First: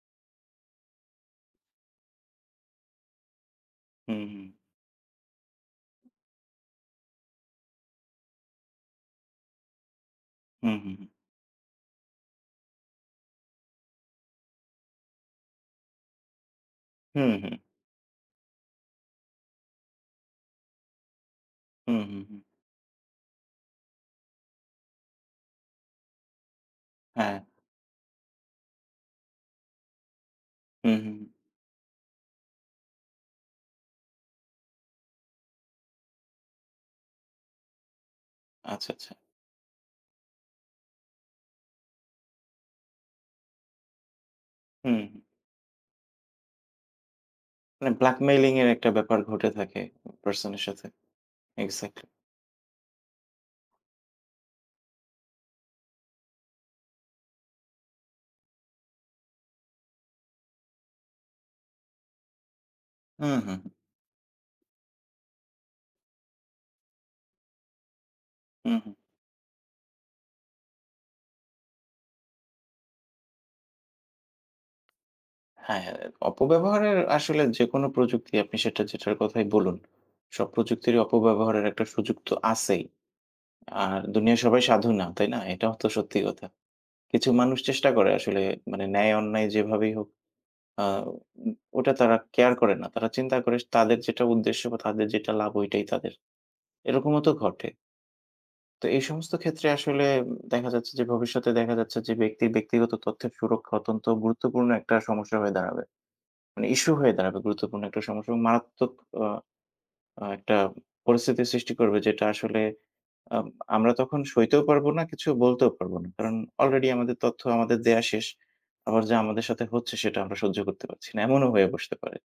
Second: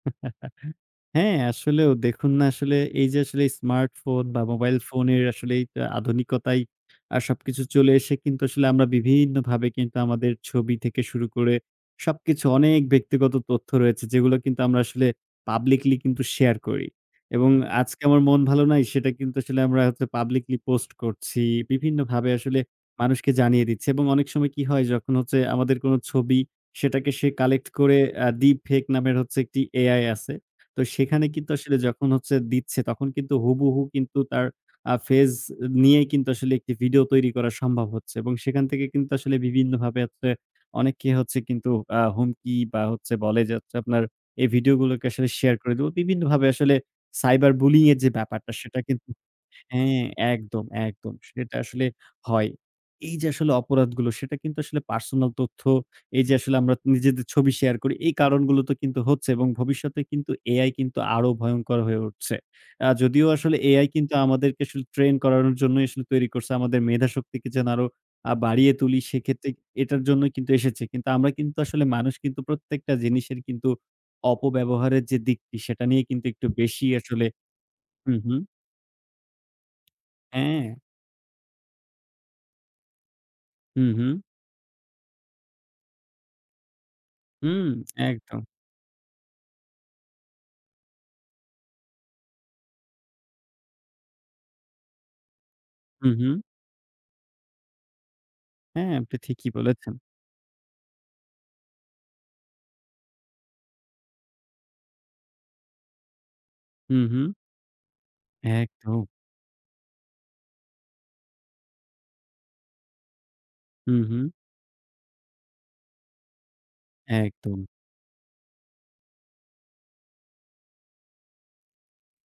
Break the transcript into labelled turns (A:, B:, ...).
A: হ্যাঁ, আসলেও দেখুন না আসলে এই যে আসলে
B: হুম,
A: স্মার্টফোন বা
B: হুম।
A: মোবাইল ফোনের আসলে এই আধুনিকতায় আ সবকিছু চলে এসে কিন্তু আসলে আমরা বিভিন্নভাবে কিন্তু আমাদের
B: হুম,
A: ছবি
B: হুম।
A: থেকে শুরু করে সবকিছু অনেক ব্যক্তিগত তথ্য রয়েছে, যেগুলো কিন্তু আমরা আসলে পাবলিকলি কিন্তু শেয়ার করি।
B: হুম,
A: এবং
B: হুম।
A: আজকে আমার মন ভালো নাই সেটা কিন্তু আসলে আমরা হচ্ছে পাবলিকলি পোস্ট করছি।
B: হুম,
A: বিভিন্নভাবে
B: হুম।
A: আসলে মানুষকে জানিয়ে দিচ্ছি। এবং অনেক সময় কি হয়? যখন হচ্ছে আমাদের কোনো ছবি সেটাকে সে
B: হ্যাঁ।
A: কালেক্ট করে আ ডিপ ফেক নামের হচ্ছে একটি AI আছে। তো
B: হুম, হুম।
A: সেখানে কিন্তু আসলে যখন দিচ্ছে তখন কিন্তু হুবুহু কিন্তু তার আ ফেস নিয়েই কিন্তু আসলে একটি ভিডিও তৈরি করা সম্ভব হচ্ছে। এবং সেখান থেকে
B: আচ্ছা,
A: কিন্তু
B: আচ্ছা।
A: আসলে বিভিন্নভাবে হচ্ছে অনেককে হচ্ছে কিন্তু আ হুমকি বা হচ্ছে বলে যে হচ্ছে আপনার, "এই ভিডিও
B: হুম।
A: গুলোকে আসলে শেয়ার করে দিবো।" বিভিন্নভাবে আসলে সাইবার বুলিং
B: মানে
A: এর যে ব্যাপারটা
B: ব্ল্যাকমেইলিং এর
A: সেটা
B: একটা
A: কিন্তু
B: ব্যাপার ঘটে থাকে
A: হ্যাঁ,
B: পারসন এর
A: একদম,
B: সাথে।
A: একদম। সেটা আসলে
B: এক্সাক্টলি।
A: হয়। এই যে আসলে অপরাধগুলো সেটা কিন্তু আসলে পার্সোনাল তথ্য, এই যে আসলে আমরা নিজেদের ছবি শেয়ার করি। এই কারণগুলো তো কিন্তু হচ্ছে এবং ভবিষ্যতে কিন্তু AI কিন্তু আরো ভয়ংকর হয়ে উঠছে। আ যদিও
B: হুম,
A: আসলে
B: হুম।
A: AI কিন্তু আসলে আমাদেরকে ট্রেন করানোর জন্যই আসলে তৈরি করছে। আমাদের মেধা শক্তিকে যেন আরো আ বাড়িয়ে
B: হুম, হুম।
A: তুলি সেক্ষেত্রে এটার জন্যই কিন্তু এসেছে। কিন্তু আমরা কিন্তু আসলে মানুষ কিন্তু প্রত্যেকটা জিনিসের কিন্তু অপব্যবহারের যে দিকটি সেটা
B: হ্যাঁ,
A: নিয়ে কিন্তু একটু বেশি
B: অপব্যবহারের
A: আসলে
B: আসলে যেকোনো
A: হু,
B: প্রযুক্তি
A: হু।
B: আপনি সেটা যেটার কথাই বলুন। সব
A: হ্যাঁ।
B: প্রযুক্তির অপব্যবহারের একটা সুযোগ তো আছেই।
A: হুম,
B: আর
A: হুম।
B: দুনিয়ার সবাই সাধু না, তাই না? এটাও তো সত্যি কথা। কিছু মানুষ
A: হুম।
B: চেষ্টা করে আসলে
A: একদম।
B: মানে ন্যায় অন্যায় যেভাবেই হোক আ উ ওটা তারা কেয়ার করে না। তারা চিন্তা করে তাদের যেটা উদ্দেশ্য বা তাদের যেটা লাভ ওটাই
A: হু,
B: তাদের।
A: হু।
B: এরকমও তো ঘটে তো
A: হ্যাঁ,
B: এই
A: আপনি
B: সমস্ত
A: ঠিকই
B: ক্ষেত্রে
A: বলেছেন।
B: আসলে উ দেখা যাচ্ছে যে ভবিষ্যতে দেখা যাচ্ছে যে, ব্যক্তির ব্যক্তিগত তথ্যের সুরক্ষা অত্যন্ত গুরুত্বপূর্ণ একটা সমস্যা হয়ে দাঁড়াবে। মানে ইশ্যু
A: হু,
B: হয়ে
A: হু।
B: দাঁড়াবে গুরুত্বপূর্ণ একটা সমস্যা এবং মারাত্মক
A: একদম।
B: অ আ একটা পরিস্থিতি সৃষ্টি করবে যেটা আসলে আম আমরা
A: হুম,
B: তখন
A: হুম।
B: সইতেও পারবো না, কিছু বলতেও পারব না। কারণ অলরেডি আমাদের তথ্য
A: একদম।
B: আমাদের দেওয়া শেষ। আবার যা আমাদের সাথে হচ্ছে, সেটা আমরা সহ্য করতে পারছি না। এমনও হয়ে বসতে পারে।